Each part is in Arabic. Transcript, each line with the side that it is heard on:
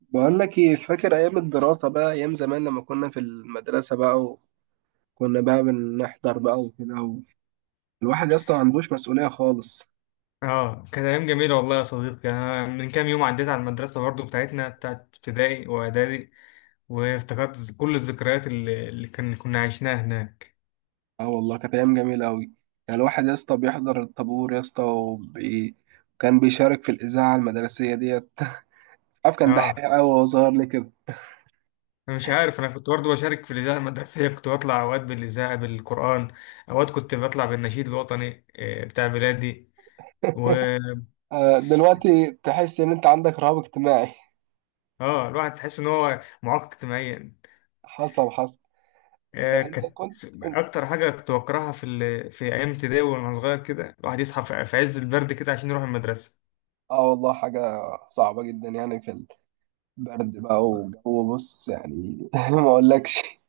right: بقول لك ايه؟ فاكر ايام الدراسة بقى، ايام زمان لما كنا في المدرسة بقى، وكنا بقى بنحضر بقى وكده، الواحد يا اسطى ما عندوش مسؤولية خالص.
left: اه، كانت ايام جميله والله يا صديقي. انا من كام يوم عديت على المدرسه برضو، بتاعتنا، بتاعت ابتدائي واعدادي. وافتكرت كل الذكريات اللي كنا عشناها هناك.
right: اه والله، كانت ايام جميلة قوي. يعني الواحد يا اسطى بيحضر الطابور يا اسطى، كان بيشارك في الإذاعة المدرسية ديت. عارف، كان دحيح
left: اه،
right: قوي وهو صغير ليه كده؟
left: انا مش عارف، انا كنت برضو بشارك في الاذاعه المدرسيه. كنت بطلع اوقات بالاذاعه بالقران، اوقات كنت بطلع بالنشيد الوطني بتاع بلادي. و
right: دلوقتي تحس ان انت عندك رهاب اجتماعي.
left: اه، الواحد تحس ان هو معاق اجتماعيا.
right: حصل، حصل.
left: آه،
right: انت
left: كانت
right: كنت أنت-
left: اكتر حاجه كنت بكرهها في ايام ابتدائي، وانا صغير كده الواحد يصحى في عز البرد كده عشان يروح المدرسه.
right: اه والله، حاجة صعبة جدا، يعني في برد بقى وجو، بص يعني ما اقولكش.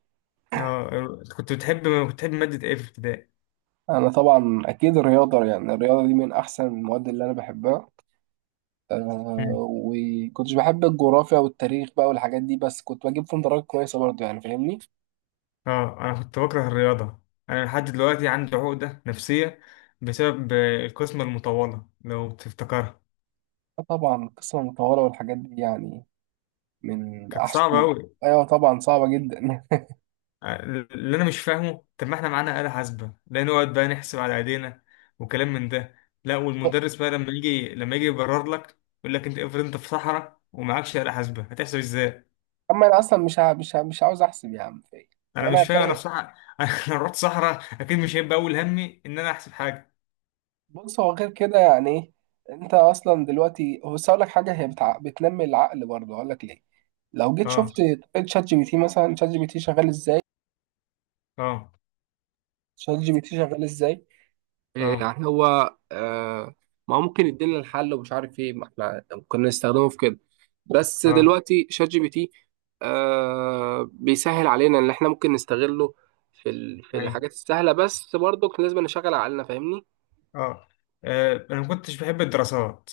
left: اه، كنت بتحب مادة ايه في ابتدائي؟
right: انا طبعا اكيد الرياضه، يعني الرياضه دي من احسن المواد اللي انا بحبها.
left: مم.
right: وكنتش بحب الجغرافيا والتاريخ بقى والحاجات دي، بس كنت بجيب فيهم درجات كويسه برضه، يعني فاهمني؟
left: اه، انا كنت بكره الرياضة. انا لحد دلوقتي عندي عقدة نفسية بسبب القسمة المطولة، لو تفتكرها.
right: طبعا القصه المطوله والحاجات دي يعني، من
left: كانت
right: احسن
left: صعبة
right: من
left: أوي.
right: ايوه طبعا، صعبه جدا.
left: اللي أنا مش فاهمه، طب ما احنا معانا آلة حاسبة، لا نقعد بقى نحسب على إيدينا وكلام من ده. لا، والمدرس بقى لما يجي يبرر لك، يقول لك أنت افرض أنت في صحراء ومعكش آلة حاسبة، هتحسب إزاي؟
right: اما انا اصلا مش عاوز احسب يا عم فايق.
left: أنا مش
right: وانا
left: فاهم، أنا في
right: فايق.
left: صحراء. أنا لو رحت صحراء أكيد مش هيبقى أول همي إن أنا أحسب حاجة.
right: بص هو غير كده يعني إيه؟ انت اصلا دلوقتي بس اقول لك حاجه، هي بتنمي العقل برضه، اقول لك ليه. لو جيت
left: اه.
right: شفت طريقة شات جي بي تي، مثلا شات جي بي تي شغال ازاي،
left: اه.
right: شات جي بي تي شغال ازاي؟ إيه
left: اه.
right: يعني هو ما هو ممكن يدينا الحل ومش عارف ايه، ما احنا كنا نستخدمه في كده. بس
left: اه.
right: دلوقتي شات جي بي تي بيسهل علينا ان احنا ممكن نستغله في
left: ايوه.
right: الحاجات السهلة، بس برضه لازم نشغل عقلنا، فاهمني؟
left: اه. انا ما كنتش بحب الدراسات.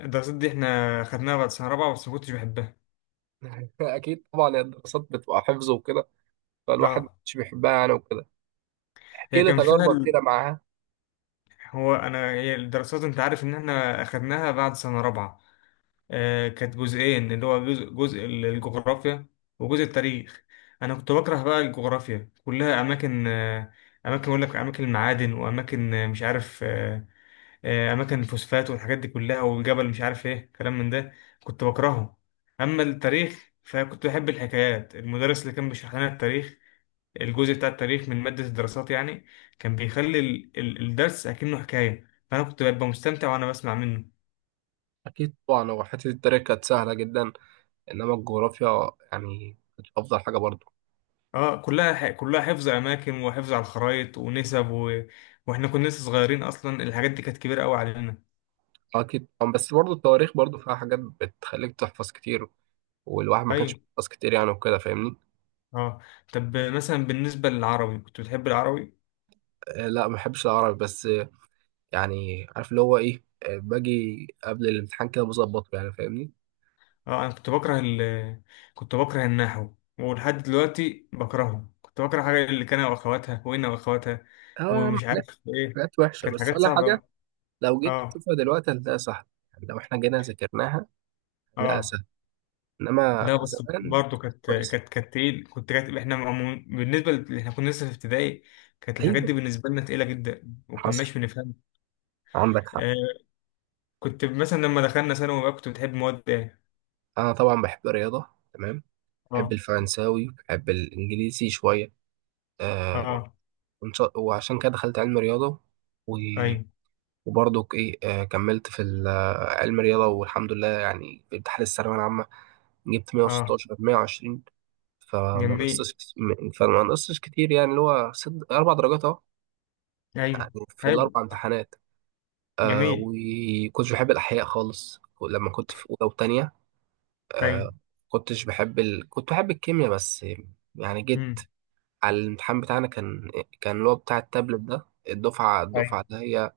left: الدراسات دي احنا خدناها بعد سنه رابعه، بس ما كنتش بحبها.
right: اكيد طبعا، الدراسات بتبقى حفظ وكده، فالواحد
left: اه،
right: مش بيحبها يعني وكده. احكي
left: هي
right: لي
left: كان فيها
right: تجاربك
left: ال...
right: كده معاها.
left: هو انا هي الدراسات، انت عارف ان احنا اخدناها بعد سنه رابعه. آه كانت جزئين، اللي هو جزء، الجغرافيا وجزء التاريخ. انا كنت بكره بقى الجغرافيا، كلها اماكن. اماكن، اقول لك اماكن المعادن واماكن، مش عارف، اماكن الفوسفات والحاجات دي كلها، والجبل مش عارف ايه، كلام من ده. كنت بكرهه. اما التاريخ فكنت بحب الحكايات. المدرس اللي كان بيشرح لنا التاريخ، الجزء بتاع التاريخ من مادة الدراسات يعني، كان بيخلي الدرس اكنه حكاية، فانا كنت ببقى مستمتع وانا بسمع منه.
right: اكيد طبعا، هو حته التريك كانت سهله جدا، انما الجغرافيا يعني مش افضل حاجه برضو.
left: اه، كلها حفظ اماكن، وحفظ على الخرايط، ونسب واحنا كنا لسه صغيرين، اصلا الحاجات دي كانت كبيرة قوي علينا.
right: اكيد طبعاً، بس برضو التواريخ برضو فيها حاجات بتخليك تحفظ كتير، والواحد ما كانش
left: ايوه.
right: بيحفظ كتير يعني وكده، فاهمني؟
left: اه. طب مثلا بالنسبة للعربي، كنت بتحب العربي؟
right: لا ما بحبش العربي، بس يعني عارف اللي هو ايه، باجي قبل الامتحان كده بظبطه، يعني فاهمني؟
left: اه، انا كنت بكره ال كنت بكره النحو، ولحد دلوقتي بكرهه. كنت بكره حاجه اللي كان واخواتها، وانا واخواتها،
right: اه يا عم،
left: ومش عارف
right: حاجات،
left: ايه.
right: حاجات وحشه
left: كانت
right: بس
left: حاجات
right: ولا
left: صعبه
right: حاجه.
left: أوي.
right: لو جيت
left: اه.
right: تشوفها دلوقتي هتلاقيها سهله. يعني لو احنا جينا ذاكرناها هنلاقيها
left: اه.
right: سهله، انما
left: لا، بس
right: زمان.
left: برضه كانت،
right: كويس.
left: تقيل، كنت كانت احنا عمو- بالنسبه ل- احنا كنا لسه في ابتدائي. كانت الحاجات دي
right: ايوه،
left: بالنسبه لنا تقيله جدا،
right: حصل،
left: وكناش بنفهم.
right: عندك حق.
left: آه. كنت مثلا لما دخلنا ثانوي بقى، كنت بتحب مواد ايه؟
right: انا طبعا بحب الرياضه، تمام، بحب
left: اه.
right: الفرنساوي، بحب الإنجليزي شوية. آه
left: اه.
right: وعشان كده دخلت علم رياضة و...
left: ايوه.
right: وبرضه إيه، كملت في ال- آه، علم رياضة، والحمد لله، يعني في امتحان الثانوية العامة جبت
left: اه.
right: 116 120. فما
left: جميل.
right: نقصتش فما نقصتش كتير، يعني اللي هو ست أربع درجات أهو،
left: ايوه.
right: يعني في
left: حلو.
right: الأربع امتحانات.
left: جميل.
right: وكنتش بحب الأحياء خالص لما كنت في أولى وتانية.
left: ايوه.
right: آه كنتش بحب كنت بحب الكيمياء بس. يعني جيت على الامتحان بتاعنا، كان اللي هو بتاع التابلت ده، الدفعة
left: ايوه.
right: الدفعة ده هي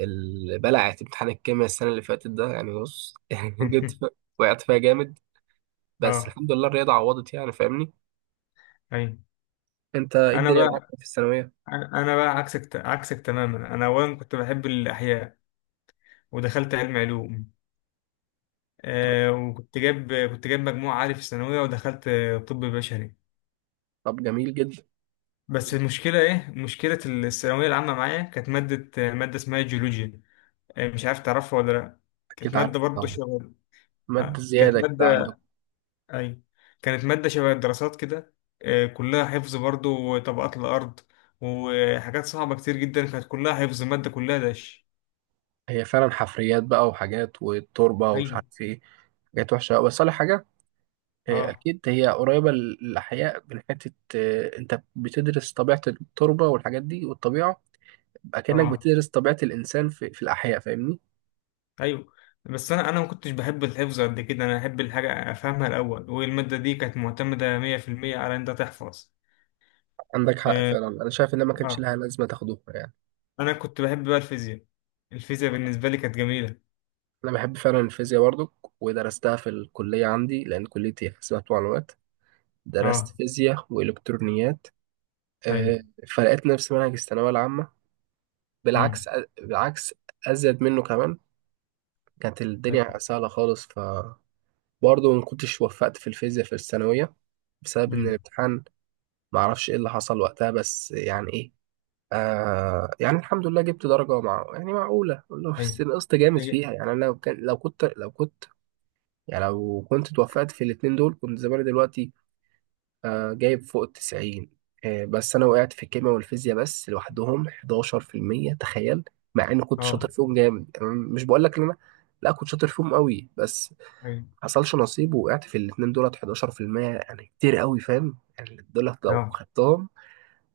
right: اللي بلعت امتحان الكيمياء السنة اللي فاتت ده، يعني بص يعني وقعت فيها جامد. بس
left: اه.
right: الحمد لله، الرياضة عوضت يعني، فاهمني؟
left: ايوه.
right: انت ايه
left: انا
right: الدنيا معاك
left: بقى
right: في الثانوية؟
left: انا بقى عكسك تماما. انا اولا كنت بحب الاحياء، ودخلت علم علوم.
right: تمام،
left: آه، وكنت جايب مجموع عالي في الثانويه، ودخلت طب بشري.
right: طب جميل جدا.
left: بس المشكله ايه؟ مشكله الثانويه العامه معايا كانت ماده، ماده اسمها جيولوجيا. مش عارف تعرفها ولا لا. كانت
right: اكيد
left: ماده
right: عارف
left: برضه
right: طبعا،
left: شغل.
right: مادة
left: آه، كانت
right: زيادة كده
left: ماده،
right: عندكم.
left: أي، كانت مادة شبه الدراسات كده. كلها حفظ برضه، وطبقات الأرض وحاجات صعبة كتير جدا. كانت كلها حفظ، المادة كلها داش.
right: هي فعلا حفريات بقى وحاجات والتربة ومش
left: أيوه.
right: عارف ايه، حاجات وحشة أوي. بس أقول لك حاجة،
left: أه.
right: أكيد هي قريبة للأحياء من حتة، أنت بتدرس طبيعة التربة والحاجات دي والطبيعة. اكنك
left: أه.
right: بتدرس طبيعة الإنسان في الأحياء، فاهمني؟
left: أيوه. بس أنا ما كنتش بحب الحفظ قد كده. أنا أحب الحاجة أفهمها الأول، والمادة دي كانت معتمدة 100% على إن أنت تحفظ.
right: عندك حق
left: أه.
right: فعلا، أنا شايف إن ما كانش
left: آه.
right: لها لازمة تاخدوها يعني.
left: أنا كنت بحب بقى الفيزياء. الفيزياء بالنسبة لي كانت جميلة.
right: أنا بحب فعلا الفيزياء برضو، ودرستها في الكلية عندي، لأن كليتي حسابات ومعلومات، درست
left: أه.
right: فيزياء وإلكترونيات.
left: أيوه.
right: آه، فلقيت نفس منهج الثانوية العامة،
left: أمم.
right: بالعكس، بالعكس أزيد منه كمان. كانت
left: أيوه.
right: الدنيا سهلة خالص، فبرضه ما كنتش وفقت في الفيزياء في الثانوية، بسبب إن
left: أمم.
right: الامتحان معرفش إيه اللي حصل وقتها، بس يعني إيه، يعني الحمد لله جبت درجة مع، يعني معقولة والله، بس
left: أيوه.
right: نقصت جامد
left: أيوه.
right: فيها يعني، أنا لو كان لو كنت لو كنت يعني لو كنت توفقت في الاتنين دول كنت زماني دلوقتي. جايب فوق ال 90. بس أنا وقعت في الكيمياء والفيزياء بس لوحدهم 11%، تخيل. مع إني كنت شاطر
left: أه.
right: فيهم جامد، يعني مش بقول لك إن أنا، لا كنت شاطر فيهم قوي، بس ما
left: أيوه.
right: حصلش نصيب، ووقعت في الاتنين دولت 11%، يعني كتير قوي فاهم، يعني دولت لو
left: أه.
right: خدتهم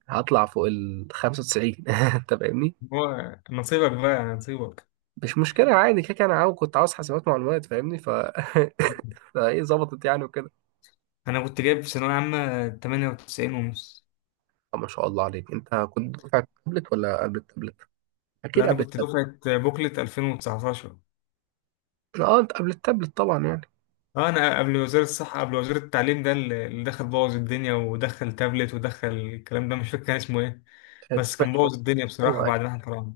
right: هطلع فوق ال 95. أنت فاهمني؟
left: هو نصيبك بقى، نصيبك.
right: مش مشكلة، عادي كده كده، أنا كنت عاوز حاسبات معلومات، فاهمني ف فإيه ظبطت يعني وكده.
left: انا كنت جايب في ثانويه عامه 98 ونص.
right: ما شاء الله عليك، أنت كنت دفعة تابلت ولا قبل التابلت؟
left: لا،
right: أكيد
left: انا
right: قبل
left: كنت
right: التابلت.
left: دفعه بوكلت 2019.
right: أه، أنت قبل التابلت طبعا يعني.
left: اه، انا قبل وزير الصحه، قبل وزير التعليم ده، اللي دخل بوظ الدنيا، ودخل تابلت، ودخل الكلام ده، مش فاكر كان اسمه ايه.
right: آه،
left: بس
right: طبعاً.
left: كان بوظ الدنيا بصراحه
right: أيوه أيوه،
left: بعد ما احنا طلعنا.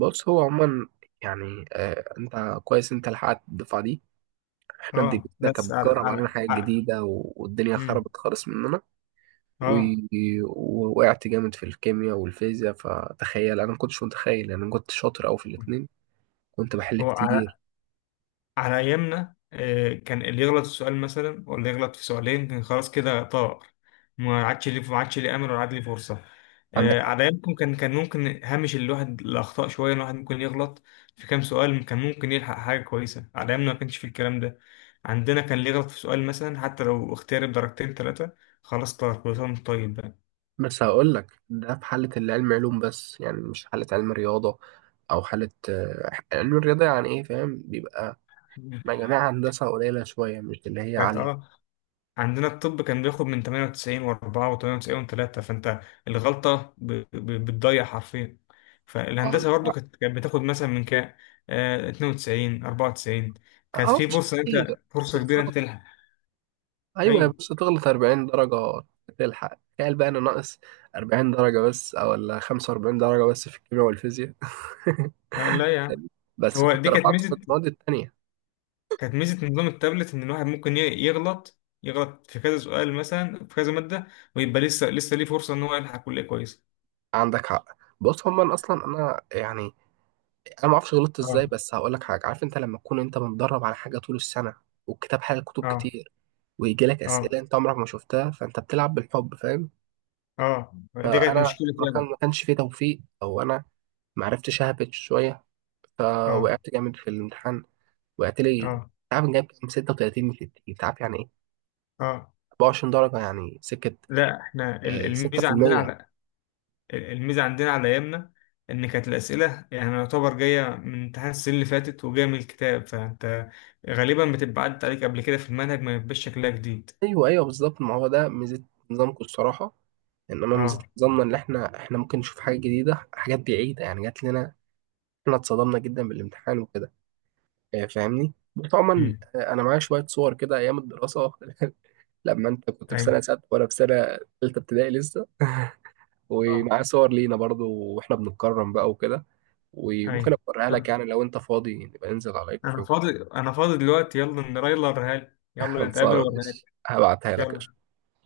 right: بص هو عموما، يعني أنت كويس، أنت لحقت الدفعة دي. إحنا
left: اه،
right: دنيتنا
left: بس
right: كانت بتجرب علينا حاجات جديدة والدنيا
left: امم.
right: خربت خالص مننا و-
left: اه.
right: ووقعت جامد في الكيمياء والفيزياء. فتخيل، أنا ما كنتش متخيل يعني، أنا كنت شاطر أوي في الاتنين، كنت بحل
left: هو
right: كتير.
left: على أيامنا كان اللي يغلط في سؤال مثلا، ولا يغلط في سؤالين، كان خلاص كده طار. ما عادش ليه أمل، ولا عاد ليه فرصة.
right: عندك.
left: على أيامكم كان ممكن هامش الواحد الأخطاء شوية، الواحد ممكن يغلط في كام سؤال، كان ممكن يلحق حاجة كويسة. على أيامنا ما كانش في الكلام ده. عندنا كان اللي يغلط في سؤال مثلا، حتى لو اختيار بدرجتين ثلاثة، خلاص طار، كل سنة وأنت طيب بقى.
right: بس هقول لك ده في حالة اللي علم علوم بس، يعني مش حالة علم رياضة، أو حالة علم الرياضة، يعني إيه فاهم؟ بيبقى مجاميع هندسة قليلة شوية، مش اللي هي
left: كانت،
right: عالية.
left: اه، عندنا الطب كان بياخد من 98 و4 و98 و3، فانت الغلطة بتضيع حرفيا.
right: اه،
left: فالهندسة
right: عندك
left: برضو
right: حق.
left: كانت بتاخد مثلا من كام؟ 92 94. كانت في
right: مش
left: فرصة،
right: كتير،
left: انت فرصة كبيرة انت
right: بالظبط،
left: تلحق.
right: أيوة
left: ايوه.
right: بس تغلط 40 درجة تلحق. تخيل بقى أنا ناقص 40 درجة بس، أو ولا 45 درجة بس في الكيمياء والفيزياء.
left: لا، لا، يا عم.
right: بس
left: هو
right: كنت
left: دي كانت
right: رفعت في
left: ميزة،
right: المواد التانية.
left: كانت ميزة نظام التابلت، ان الواحد ممكن يغلط في كذا سؤال مثلا، في كذا مادة، ويبقى لسه ليه فرصة ان هو يلحق كلية كويسة.
right: عندك حق. بص هما، أنا أصلا أنا يعني، انا ما اعرفش غلطت
left: اه.
right: ازاي، بس هقول لك حاجه، عارف انت لما تكون انت متدرب على حاجه طول السنه، والكتاب حاجه كتب
left: اه.
right: كتير، ويجي لك
left: اه.
right: اسئله انت عمرك ما شفتها، فانت بتلعب بالحب، فاهم؟
left: اه. دي كانت
right: فانا
left: مشكلة
right: ما كان
left: فعلا.
right: ما كانش فيه توفيق، او انا ما عرفتش اهبط شويه،
left: اه.
right: فوقعت جامد في الامتحان. وقعت لي،
left: اه.
right: تعرف جايب كام؟ 36 من 60، تعرف يعني ايه؟
left: اه.
right: 24 درجه يعني سكه.
left: لا، احنا
right: 6%.
left: الميزه عندنا على ايامنا، ان كانت الاسئله يعني يعتبر جايه من امتحان السنه اللي فاتت، وجايه من الكتاب، فانت غالبا بتبقى عدت عليك قبل كده في المنهج، ما يبقاش شكلها جديد.
right: ايوه ايوه بالظبط، ما هو ده ميزه نظامكم الصراحه، انما ميزه
left: اه.
right: نظامنا ان احنا ممكن نشوف حاجه جديده، حاجات بعيده يعني جات لنا. احنا اتصدمنا جدا بالامتحان وكده. فاهمني، وطبعا
left: امم.
right: انا معايا شويه صور كده ايام الدراسه. لما انت كنت في
left: ايوه.
right: سنه سادسه، وانا في سنه ثالثه ابتدائي لسه.
left: اه.
right: ومعايا صور لينا برضو واحنا بنتكرم بقى وكده، وممكن
left: ايوه.
right: اوريها لك
left: طب،
right: يعني، لو انت فاضي نبقى ننزل على
left: انا
right: الكافيه.
left: فاضي. انا فاضي دلوقتي، يلا نرايلر هل، يلا نتقابل
right: خلصانه،
left: ورهالي.
right: مش هبعتها لك
left: يلا.
right: قشطة.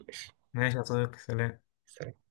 right: ماشي.
left: ماشي يا صديقي، سلام.
right: سلام.